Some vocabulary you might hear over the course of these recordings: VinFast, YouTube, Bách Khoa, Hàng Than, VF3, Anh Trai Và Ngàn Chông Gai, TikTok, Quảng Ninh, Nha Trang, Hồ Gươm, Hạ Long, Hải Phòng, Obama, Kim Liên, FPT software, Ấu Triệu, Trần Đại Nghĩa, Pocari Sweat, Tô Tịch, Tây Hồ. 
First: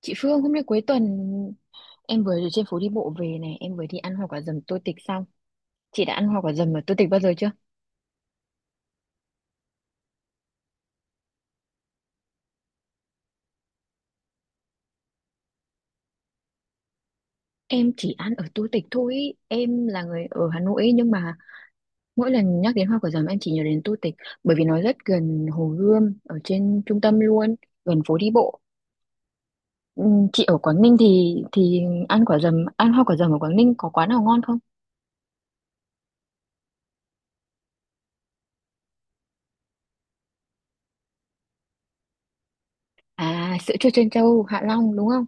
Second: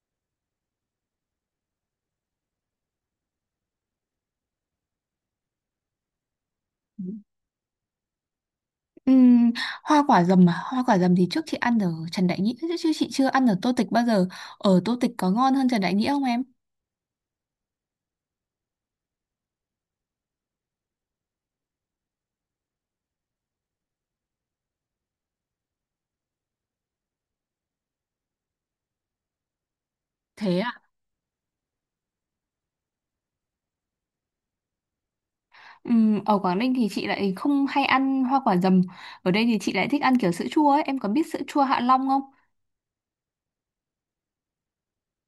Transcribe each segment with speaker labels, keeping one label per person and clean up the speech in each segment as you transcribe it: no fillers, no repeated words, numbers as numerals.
Speaker 1: Chị Phương hôm nay cuối tuần em vừa ở trên phố đi bộ về này, em vừa đi ăn hoa quả dầm Tô Tịch xong. Chị đã ăn hoa quả dầm ở Tô Tịch bao giờ chưa?
Speaker 2: Ừm, Hoa quả dầm à? Hoa quả dầm thì trước chị ăn ở Trần Đại Nghĩa, chứ chứ chị chưa ăn ở Tô Tịch bao giờ. Ở Tô Tịch có ngon hơn Trần Đại Nghĩa không em?
Speaker 1: Em chỉ ăn ở Tô Tịch thôi. Em là người ở Hà Nội nhưng mà mỗi lần nhắc đến hoa quả dầm em chỉ nhớ đến Tô Tịch bởi vì nó rất gần Hồ Gươm ở trên trung tâm luôn, gần phố đi bộ. Chị ở
Speaker 2: Thế ạ?
Speaker 1: Quảng Ninh thì ăn hoa quả dầm ở Quảng Ninh có quán nào ngon không?
Speaker 2: Ở Quảng Ninh thì chị lại không hay ăn hoa quả dầm. Ở đây thì chị lại thích ăn kiểu sữa chua ấy. Em có biết sữa chua Hạ Long không?
Speaker 1: À, sữa chua trân châu Hạ Long đúng không?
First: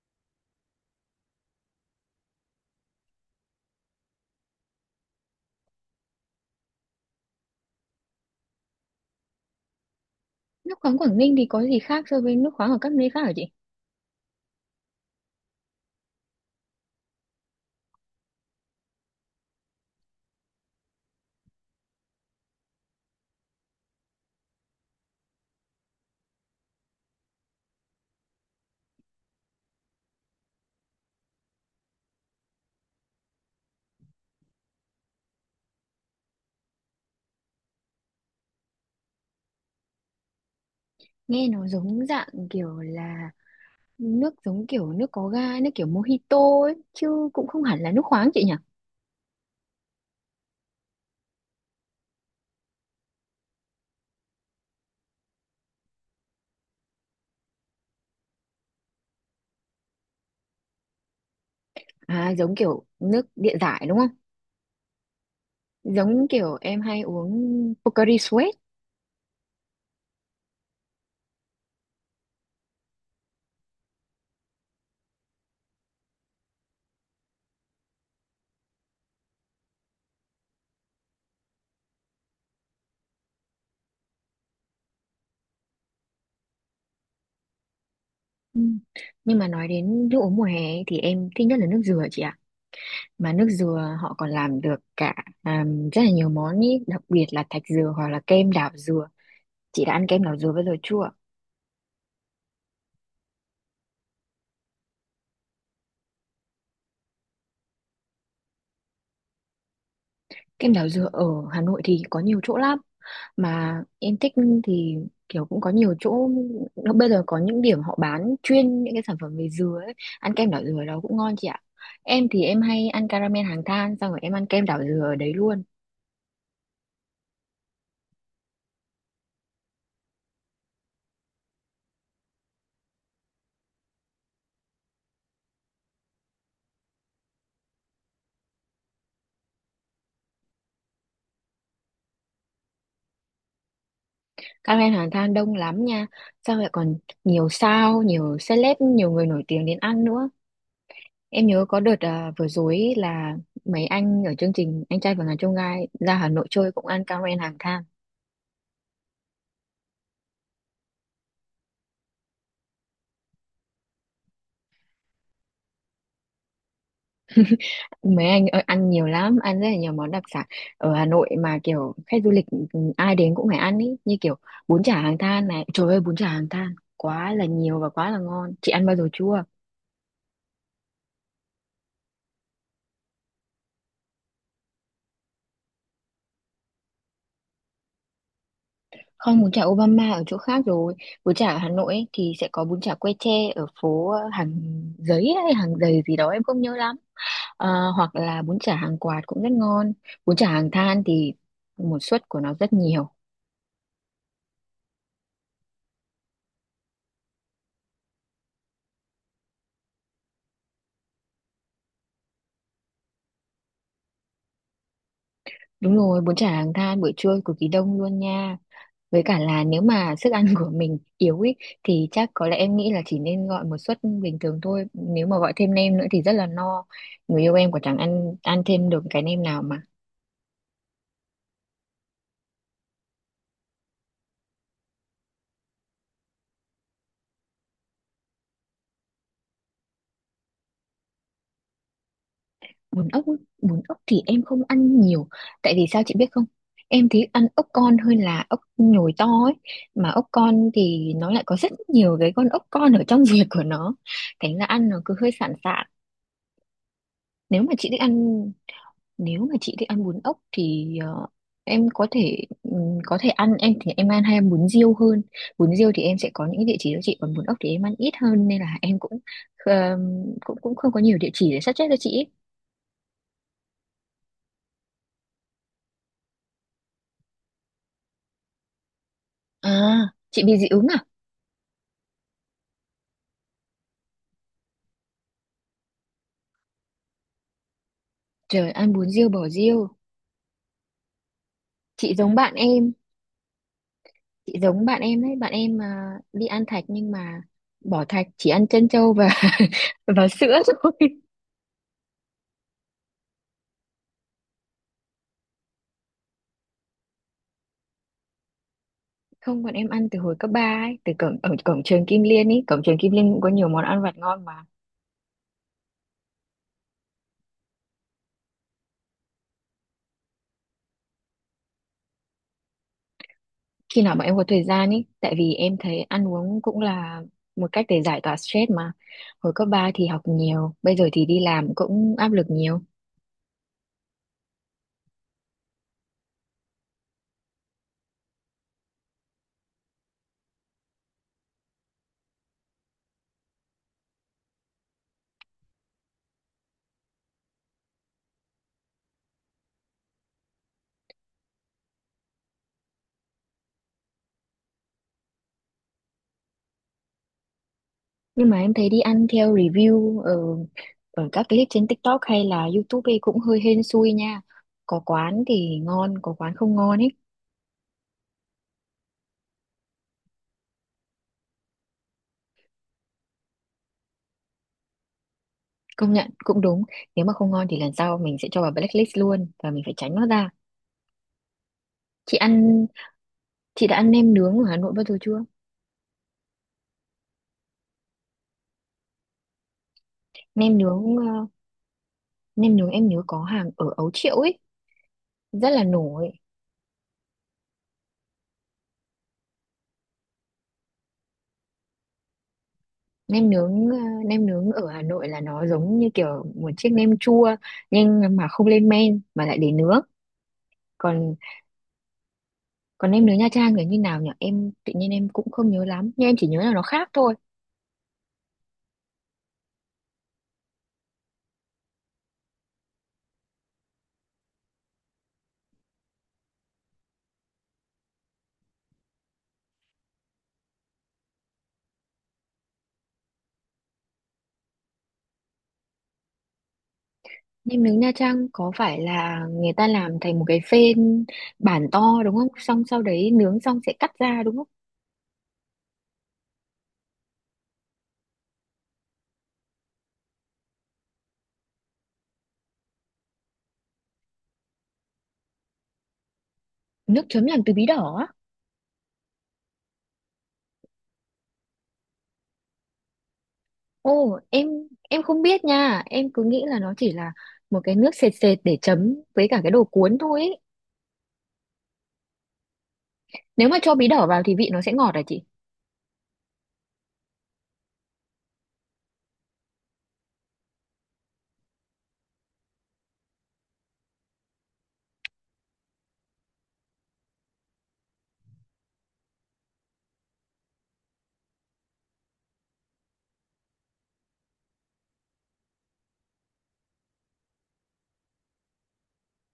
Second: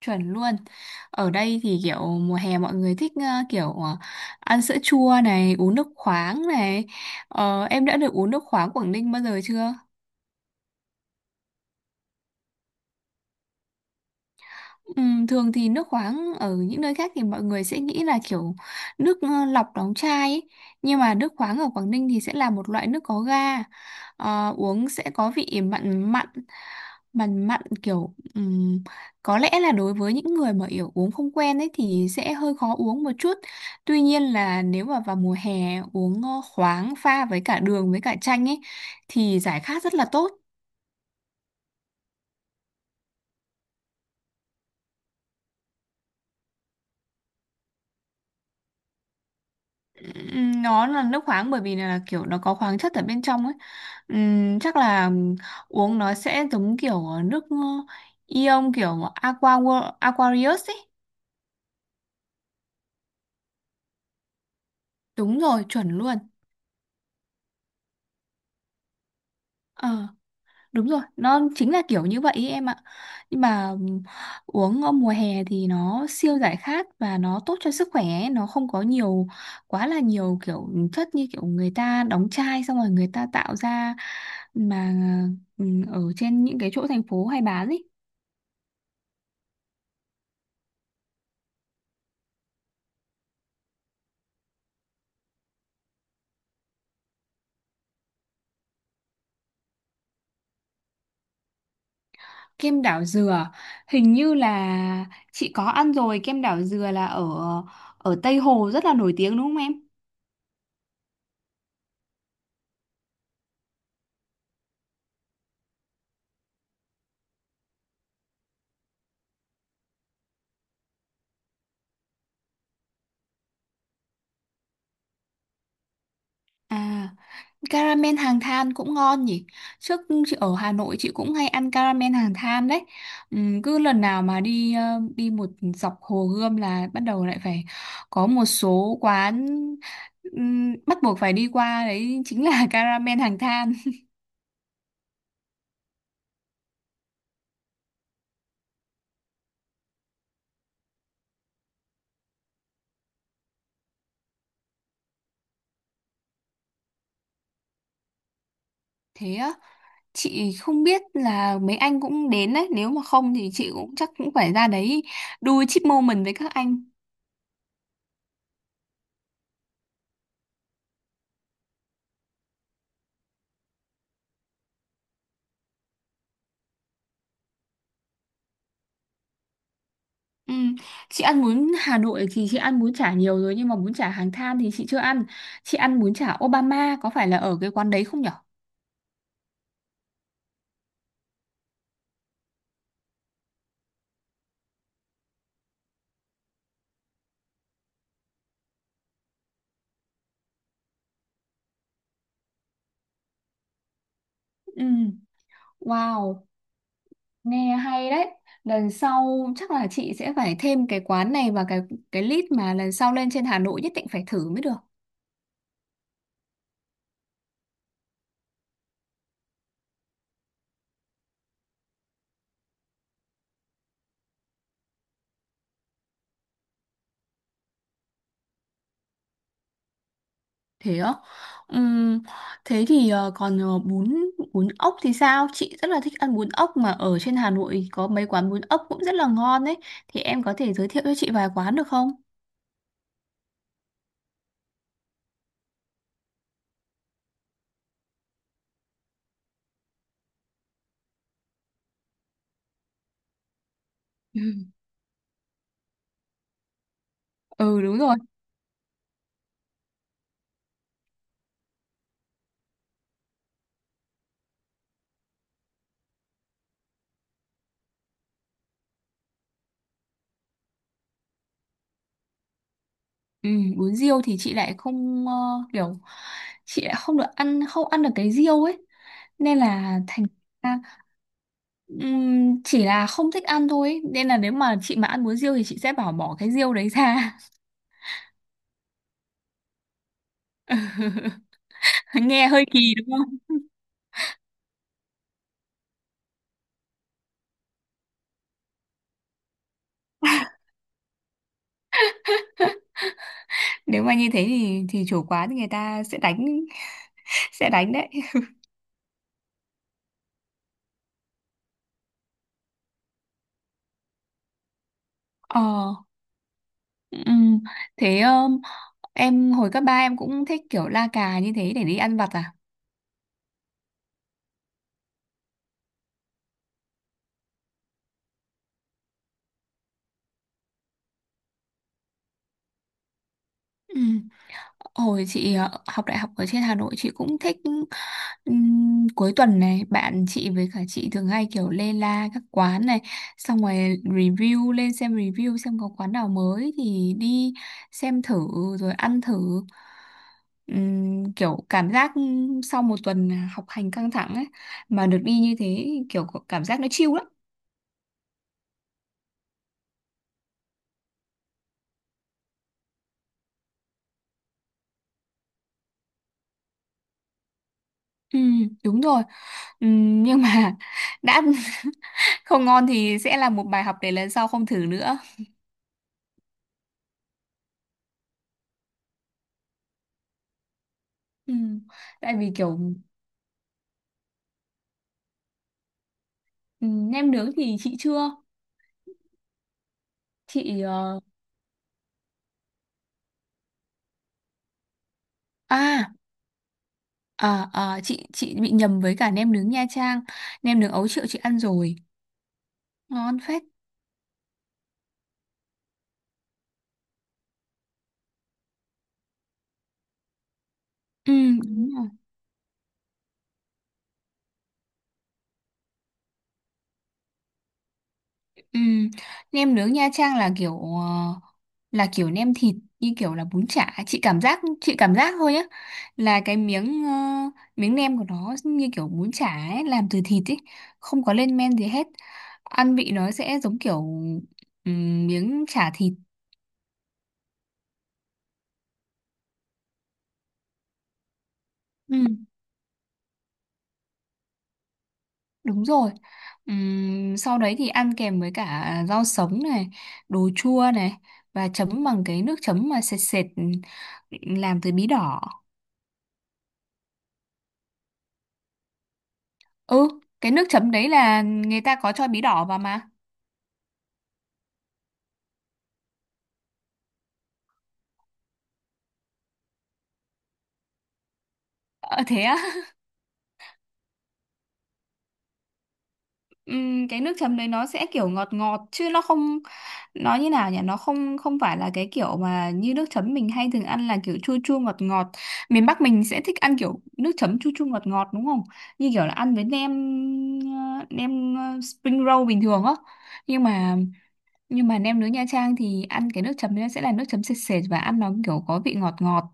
Speaker 2: Chuẩn luôn. Ở đây thì kiểu mùa hè mọi người thích kiểu ăn sữa chua này, uống nước khoáng này. Em đã được uống nước khoáng Quảng Ninh bao giờ chưa?
Speaker 1: Nước khoáng Quảng Ninh thì có gì khác so với nước khoáng ở các nơi khác hả chị?
Speaker 2: Ừ, thường thì nước khoáng ở những nơi khác thì mọi người sẽ nghĩ là kiểu nước lọc đóng chai ấy. Nhưng mà nước khoáng ở Quảng Ninh thì sẽ là một loại nước có ga. Uống sẽ có vị mặn mặn, kiểu có lẽ là đối với những người mà kiểu uống không quen ấy thì sẽ hơi khó uống một chút. Tuy nhiên là nếu mà vào mùa hè uống khoáng pha với cả đường với cả chanh ấy thì giải khát rất là tốt.
Speaker 1: Nghe nó giống dạng kiểu là nước, giống kiểu nước có ga, nước kiểu mojito ấy chứ cũng không hẳn là nước khoáng chị nhỉ?
Speaker 2: Nó là nước khoáng bởi vì là kiểu nó có khoáng chất ở bên trong ấy. Chắc là uống nó sẽ giống kiểu nước ion, kiểu aqua aquarius ấy.
Speaker 1: À, giống kiểu nước địa giải đúng không?
Speaker 2: Đúng rồi, chuẩn luôn.
Speaker 1: Giống kiểu em hay uống Pocari Sweat.
Speaker 2: Ờ. Đúng rồi, nó chính là kiểu như vậy ấy, em ạ. Nhưng mà uống ở mùa hè thì nó siêu giải khát và nó tốt cho sức khỏe ấy. Nó không có nhiều quá là nhiều kiểu chất như kiểu người ta đóng chai xong rồi người ta tạo ra, mà ở trên những cái chỗ thành phố hay bán ấy.
Speaker 1: Ừ. Nhưng mà nói đến nước uống mùa hè ấy, thì em thích nhất là nước dừa chị ạ. Mà nước dừa họ còn làm được cả à, rất là nhiều món ý, đặc biệt là thạch dừa hoặc là kem đảo dừa. Chị đã ăn kem đảo dừa bao giờ chưa?
Speaker 2: Kem đảo dừa, hình như là chị có ăn rồi, kem đảo dừa là ở ở Tây Hồ rất là nổi tiếng đúng không em?
Speaker 1: Kem đảo dừa ở Hà Nội thì có nhiều chỗ lắm mà em thích thì kiểu cũng có nhiều chỗ. Nó bây giờ có những điểm họ bán chuyên những cái sản phẩm về dừa ấy. Ăn kem đảo dừa ở đó cũng ngon chị ạ. Em thì em hay ăn caramel hàng than xong rồi em ăn kem đảo dừa ở đấy luôn.
Speaker 2: À, caramel hàng than cũng ngon nhỉ. Trước chị ở Hà Nội chị cũng hay ăn caramel hàng than đấy. Cứ lần nào mà đi đi một dọc Hồ Gươm là bắt đầu lại phải có một số quán bắt buộc phải đi qua đấy chính là caramel hàng than.
Speaker 1: Caramel hàng than đông lắm nha. Xong rồi còn nhiều sao, nhiều celeb, nhiều người nổi tiếng đến ăn nữa. Em nhớ có đợt vừa rồi ấy là mấy anh ở chương trình anh trai và ngàn chông gai ra Hà Nội chơi cũng ăn caramel hàng than.
Speaker 2: Thế á, chị không biết là mấy anh cũng đến đấy, nếu mà không thì chị cũng chắc cũng phải ra đấy đu chip moment với các anh.
Speaker 1: Mấy anh ơi, ăn nhiều lắm, ăn rất là nhiều món đặc sản ở Hà Nội mà kiểu khách du lịch, ai đến cũng phải ăn ý, như kiểu bún chả Hàng Than này. Trời ơi, bún chả Hàng Than quá là nhiều và quá là ngon. Chị ăn bao giờ chưa?
Speaker 2: Ừ. Chị ăn bún Hà Nội thì chị ăn bún chả nhiều rồi nhưng mà bún chả Hàng Than thì chị chưa ăn. Chị ăn bún chả Obama có phải là ở cái quán đấy không nhở?
Speaker 1: Không, bún chả Obama ở chỗ khác rồi. Bún chả ở Hà Nội ấy, thì sẽ có bún chả que tre ở phố hàng giấy hay hàng giày gì đó em không nhớ lắm. Hoặc là bún chả hàng quạt cũng rất ngon. Bún chả Hàng Than thì một suất của nó rất nhiều.
Speaker 2: Ừ. Wow, nghe hay đấy. Lần sau chắc là chị sẽ phải thêm cái quán này vào cái list mà lần sau lên trên Hà Nội nhất định phải thử mới được.
Speaker 1: Đúng rồi, bún chả Hàng Than buổi trưa cực kỳ đông luôn nha. Với cả là nếu mà sức ăn của mình yếu ý, thì chắc có lẽ em nghĩ là chỉ nên gọi một suất bình thường thôi. Nếu mà gọi thêm nem nữa thì rất là no. Người yêu em còn chẳng ăn ăn thêm được cái nem nào mà.
Speaker 2: Thế á? Ừm, Thế thì còn bún bún ốc thì sao? Chị rất là thích ăn bún ốc mà ở trên Hà Nội có mấy quán bún ốc cũng rất là ngon đấy. Thì em có thể giới thiệu cho chị vài quán được không?
Speaker 1: Bún ốc, ý, Bún ốc thì em không ăn nhiều. Tại vì sao chị biết không? Em thấy ăn ốc con hơn là ốc nhồi to ấy. Mà ốc con thì nó lại có rất nhiều cái con ốc con ở trong ruột của nó. Thành ra ăn nó cứ hơi sạn sạn. Nếu mà
Speaker 2: Ừ,
Speaker 1: chị
Speaker 2: đúng
Speaker 1: thích ăn
Speaker 2: rồi.
Speaker 1: Nếu mà chị thích ăn bún ốc thì em có thể có thể ăn, em thì em ăn hay ăn bún riêu hơn. Bún riêu thì em sẽ có những cái địa chỉ đó chị, còn bún ốc thì em ăn ít hơn nên là em cũng ờ, cũng cũng không có nhiều địa chỉ để suggest cho chị ý.
Speaker 2: Ừ, bún riêu thì chị lại không, kiểu chị lại không được ăn, không ăn được cái riêu ấy, nên
Speaker 1: À,
Speaker 2: là thành
Speaker 1: chị bị dị
Speaker 2: ra,
Speaker 1: ứng à?
Speaker 2: chỉ là không thích ăn thôi ấy. Nên là nếu mà chị mà ăn bún riêu thì chị sẽ bảo bỏ cái riêu đấy ra.
Speaker 1: Trời, ăn bún riêu bỏ riêu. chị giống
Speaker 2: Nghe
Speaker 1: bạn
Speaker 2: hơi
Speaker 1: em
Speaker 2: kỳ đúng không?
Speaker 1: chị giống bạn em đấy, bạn em mà đi ăn thạch nhưng mà bỏ thạch, chỉ ăn trân châu và và sữa thôi.
Speaker 2: Nếu mà như thế thì chủ quán thì người ta sẽ đánh sẽ đánh đấy.
Speaker 1: Không, bọn em ăn từ hồi cấp 3 ấy, từ cổng ở cổng trường Kim Liên ấy, cổng trường Kim Liên cũng có nhiều món ăn vặt ngon mà.
Speaker 2: Ờ ừm, thế, em hồi cấp ba em cũng thích kiểu la cà như thế để đi ăn vặt à?
Speaker 1: Khi nào bọn em có thời gian ấy, tại vì em thấy ăn uống cũng là một cách để giải tỏa stress mà. Hồi cấp 3 thì học nhiều, bây giờ thì đi làm cũng áp lực nhiều.
Speaker 2: Ừ. Hồi chị học đại học ở trên Hà Nội chị cũng thích. Cuối tuần này bạn chị với cả chị thường hay kiểu lê la các quán này, xong rồi review lên xem, review xem có quán nào mới thì đi xem thử, rồi ăn thử. Kiểu cảm giác sau một tuần học hành căng thẳng ấy mà được đi như thế, kiểu có cảm giác nó chill lắm.
Speaker 1: Nhưng mà em thấy đi ăn theo review ở ở các clip trên TikTok hay là YouTube ấy cũng hơi hên xui nha. Có quán thì ngon, có quán không ngon ấy.
Speaker 2: Ừ, đúng rồi. Nhưng mà đã không ngon thì sẽ là một bài học để lần sau không thử nữa.
Speaker 1: Công nhận cũng đúng, nếu mà không ngon thì lần sau mình sẽ cho vào blacklist luôn và mình phải tránh nó ra.
Speaker 2: Ừ.
Speaker 1: Chị
Speaker 2: Tại vì kiểu
Speaker 1: ăn Chị đã ăn nem nướng ở Hà Nội bao giờ chưa?
Speaker 2: ừ, nem nướng thì chị chưa.
Speaker 1: Nem
Speaker 2: chị
Speaker 1: nướng
Speaker 2: ờ,
Speaker 1: ờ, Nem nướng em nhớ có hàng ở Ấu Triệu ấy, rất là
Speaker 2: à,
Speaker 1: nổi.
Speaker 2: à, à chị chị bị nhầm với cả nem nướng Nha Trang. Nem nướng Ấu Triệu chị ăn rồi, ngon
Speaker 1: Nem
Speaker 2: phết.
Speaker 1: nướng ờ, Nem nướng ở Hà Nội là nó giống như kiểu một chiếc nem chua nhưng mà không lên men mà lại để nướng.
Speaker 2: Ừ,
Speaker 1: Còn
Speaker 2: đúng rồi.
Speaker 1: còn nem nướng Nha Trang là như nào nhỉ? Em tự nhiên em cũng không nhớ lắm, nhưng em chỉ nhớ là nó khác thôi.
Speaker 2: Ừ. Nem nướng Nha Trang là kiểu nem thịt, như kiểu là bún chả, chị cảm giác thôi nhá. Là cái miếng nem của nó như kiểu bún chả ấy, làm từ thịt ấy, không có lên men gì hết. Ăn vị nó sẽ giống kiểu ừ, miếng chả thịt.
Speaker 1: Nem nướng Nha Trang có phải là người ta làm thành một cái phên bản
Speaker 2: Ừ,
Speaker 1: to đúng không? Xong sau đấy nướng xong sẽ cắt ra đúng không?
Speaker 2: đúng rồi. Sau đấy thì ăn kèm với cả rau sống này, đồ chua này, và chấm bằng cái nước chấm mà sệt sệt làm từ bí đỏ.
Speaker 1: Nước chấm làm từ bí đỏ á.
Speaker 2: Ừ, cái nước chấm đấy là người ta có cho bí đỏ vào mà.
Speaker 1: Ồ, em không biết nha, em cứ nghĩ là nó chỉ là một cái nước sệt sệt để chấm với cả cái đồ cuốn thôi ấy.
Speaker 2: Ờ thế á?
Speaker 1: Nếu mà cho bí đỏ vào thì vị nó sẽ ngọt à chị?
Speaker 2: Cái nước chấm đấy nó sẽ kiểu ngọt ngọt, chứ nó không, nó như nào nhỉ, nó không không phải là cái kiểu mà như nước chấm mình hay thường ăn là kiểu chua chua ngọt ngọt. Miền Bắc mình sẽ thích ăn kiểu nước chấm chua chua ngọt ngọt đúng không, như kiểu là ăn với spring roll bình thường á. Nhưng mà nhưng mà nem nướng Nha Trang thì ăn cái nước chấm đấy sẽ là nước chấm sệt sệt và ăn nó kiểu có vị ngọt ngọt.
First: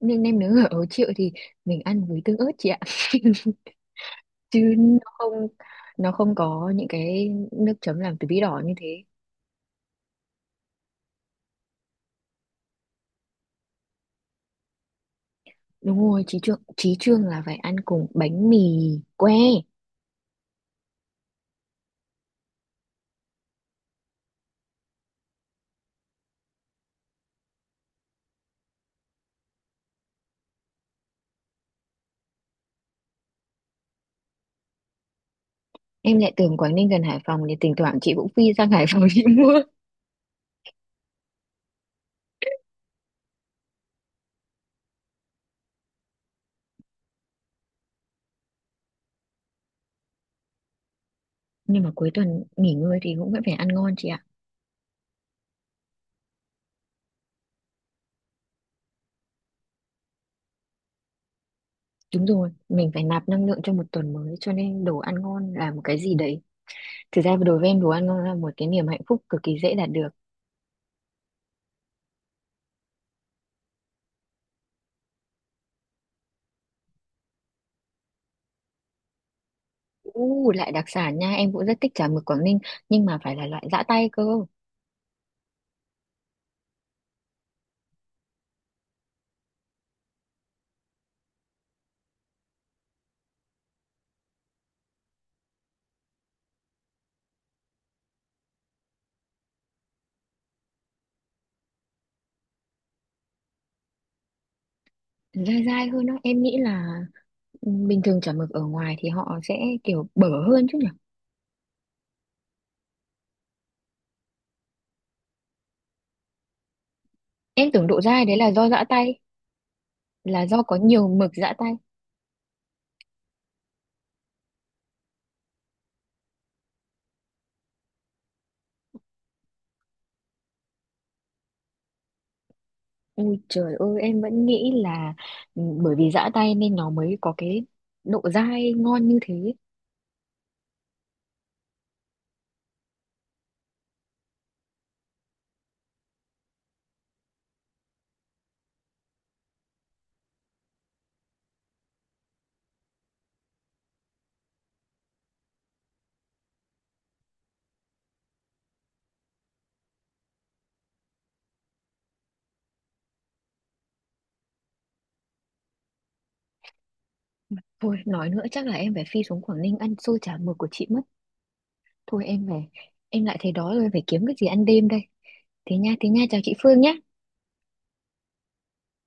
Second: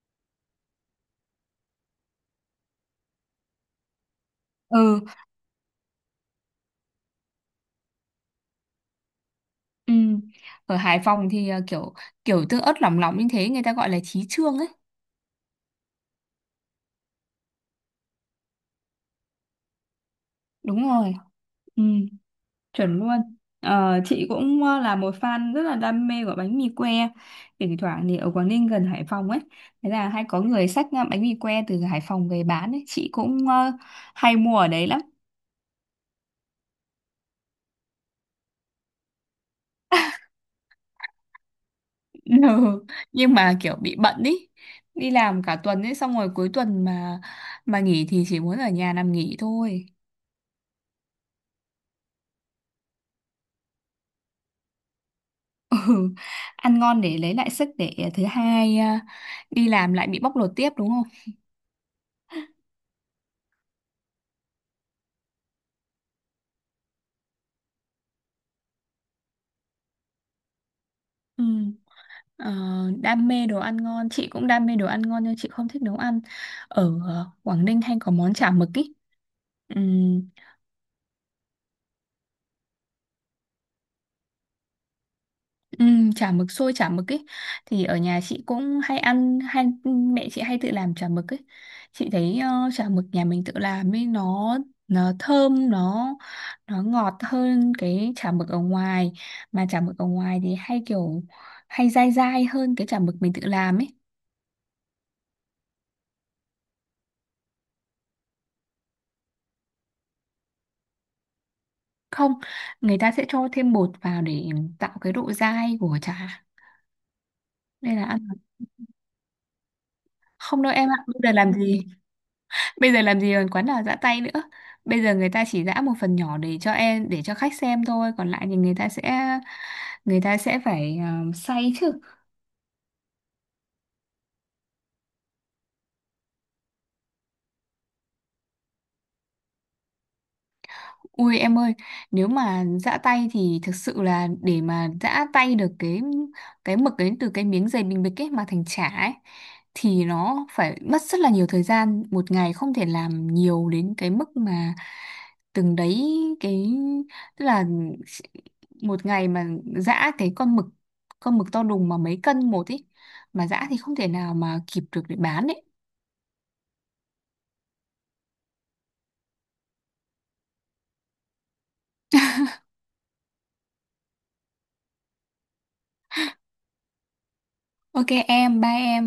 Speaker 1: Nhưng nem nướng ở Ấu Triệu thì mình ăn với tương ớt chị ạ. Chứ
Speaker 2: ừ
Speaker 1: nó không có những cái nước chấm làm từ bí đỏ như thế.
Speaker 2: ừm. Ở Hải Phòng thì kiểu kiểu tương ớt lỏng lỏng như thế người ta gọi là chí chương ấy.
Speaker 1: Đúng rồi, chí trương là phải ăn cùng bánh mì que.
Speaker 2: Đúng rồi. Ừ, chuẩn luôn. Chị cũng là một fan rất là đam mê của bánh mì que, thỉnh thoảng thì ở Quảng Ninh gần Hải Phòng ấy, thế là hay có người xách bánh mì que từ Hải Phòng về bán ấy, chị cũng hay mua ở đấy lắm.
Speaker 1: Em lại tưởng Quảng Ninh gần Hải Phòng thì thỉnh thoảng chị cũng phi sang Hải Phòng chị mua.
Speaker 2: Ừ. Nhưng mà kiểu bị bận ý, đi làm cả tuần ấy, xong rồi cuối tuần mà nghỉ thì chỉ muốn ở nhà nằm nghỉ thôi.
Speaker 1: Nhưng mà cuối tuần nghỉ ngơi thì cũng vẫn phải ăn ngon chị ạ.
Speaker 2: Ừ. Ăn ngon để lấy lại sức để thứ hai à, đi làm lại bị bóc lột tiếp đúng không?
Speaker 1: Đúng rồi, mình phải nạp năng lượng cho một tuần mới cho nên đồ ăn ngon là một cái gì đấy. Thực ra đối với em đồ ăn ngon là một cái niềm hạnh phúc cực kỳ dễ đạt được.
Speaker 2: Ừ. Ờ, Đam mê đồ ăn ngon, chị cũng đam mê đồ ăn ngon nhưng chị không thích nấu ăn. Ở Quảng Ninh hay có món chả mực ý. Ừm,
Speaker 1: U lại đặc sản nha, em cũng rất thích chả mực Quảng Ninh nhưng mà phải là loại giã tay cơ.
Speaker 2: Chả mực, xôi chả mực ý thì ở nhà chị cũng hay ăn, hay mẹ chị hay tự làm chả mực ấy. Chị thấy chả mực nhà mình tự làm ấy, nó thơm, nó ngọt hơn cái chả mực ở ngoài, mà chả mực ở ngoài thì hay dai dai hơn cái chả mực mình tự làm ấy.
Speaker 1: Dai dai hơn đó, em nghĩ là bình thường chả mực ở ngoài thì họ sẽ kiểu bở hơn chứ nhỉ.
Speaker 2: Không, người ta sẽ cho thêm bột vào để tạo cái độ dai của trà
Speaker 1: Em tưởng
Speaker 2: nên
Speaker 1: độ
Speaker 2: là ăn.
Speaker 1: dai đấy là do giã tay, là do
Speaker 2: Không đâu
Speaker 1: có
Speaker 2: em ạ,
Speaker 1: nhiều
Speaker 2: bây
Speaker 1: mực
Speaker 2: giờ
Speaker 1: giã
Speaker 2: làm
Speaker 1: tay.
Speaker 2: gì bây giờ làm gì còn quán nào giã tay nữa. Bây giờ người ta chỉ giã một phần nhỏ để cho em, để cho khách xem thôi, còn lại thì người ta sẽ phải xay chứ.
Speaker 1: Ui trời ơi, em vẫn nghĩ là bởi vì giã tay nên nó mới có cái độ dai ngon như thế.
Speaker 2: Ui em ơi, nếu mà giã tay thì thực sự là để mà giã tay được cái mực đến từ cái miếng dày bình bịch ấy mà thành chả ấy thì nó phải mất rất là nhiều thời gian, một ngày không thể làm nhiều đến cái mức mà từng đấy cái, tức là một ngày mà giã cái con mực, con mực to đùng mà mấy cân một ấy mà giã thì không thể nào mà kịp được để bán ấy.
Speaker 1: Thôi nói nữa chắc là em phải phi xuống Quảng Ninh ăn xôi chả mực của chị mất. Thôi em về, em lại thấy đói rồi phải kiếm cái gì ăn đêm đây. Thế nha, chào chị Phương nhé.
Speaker 2: Ok em, bye em.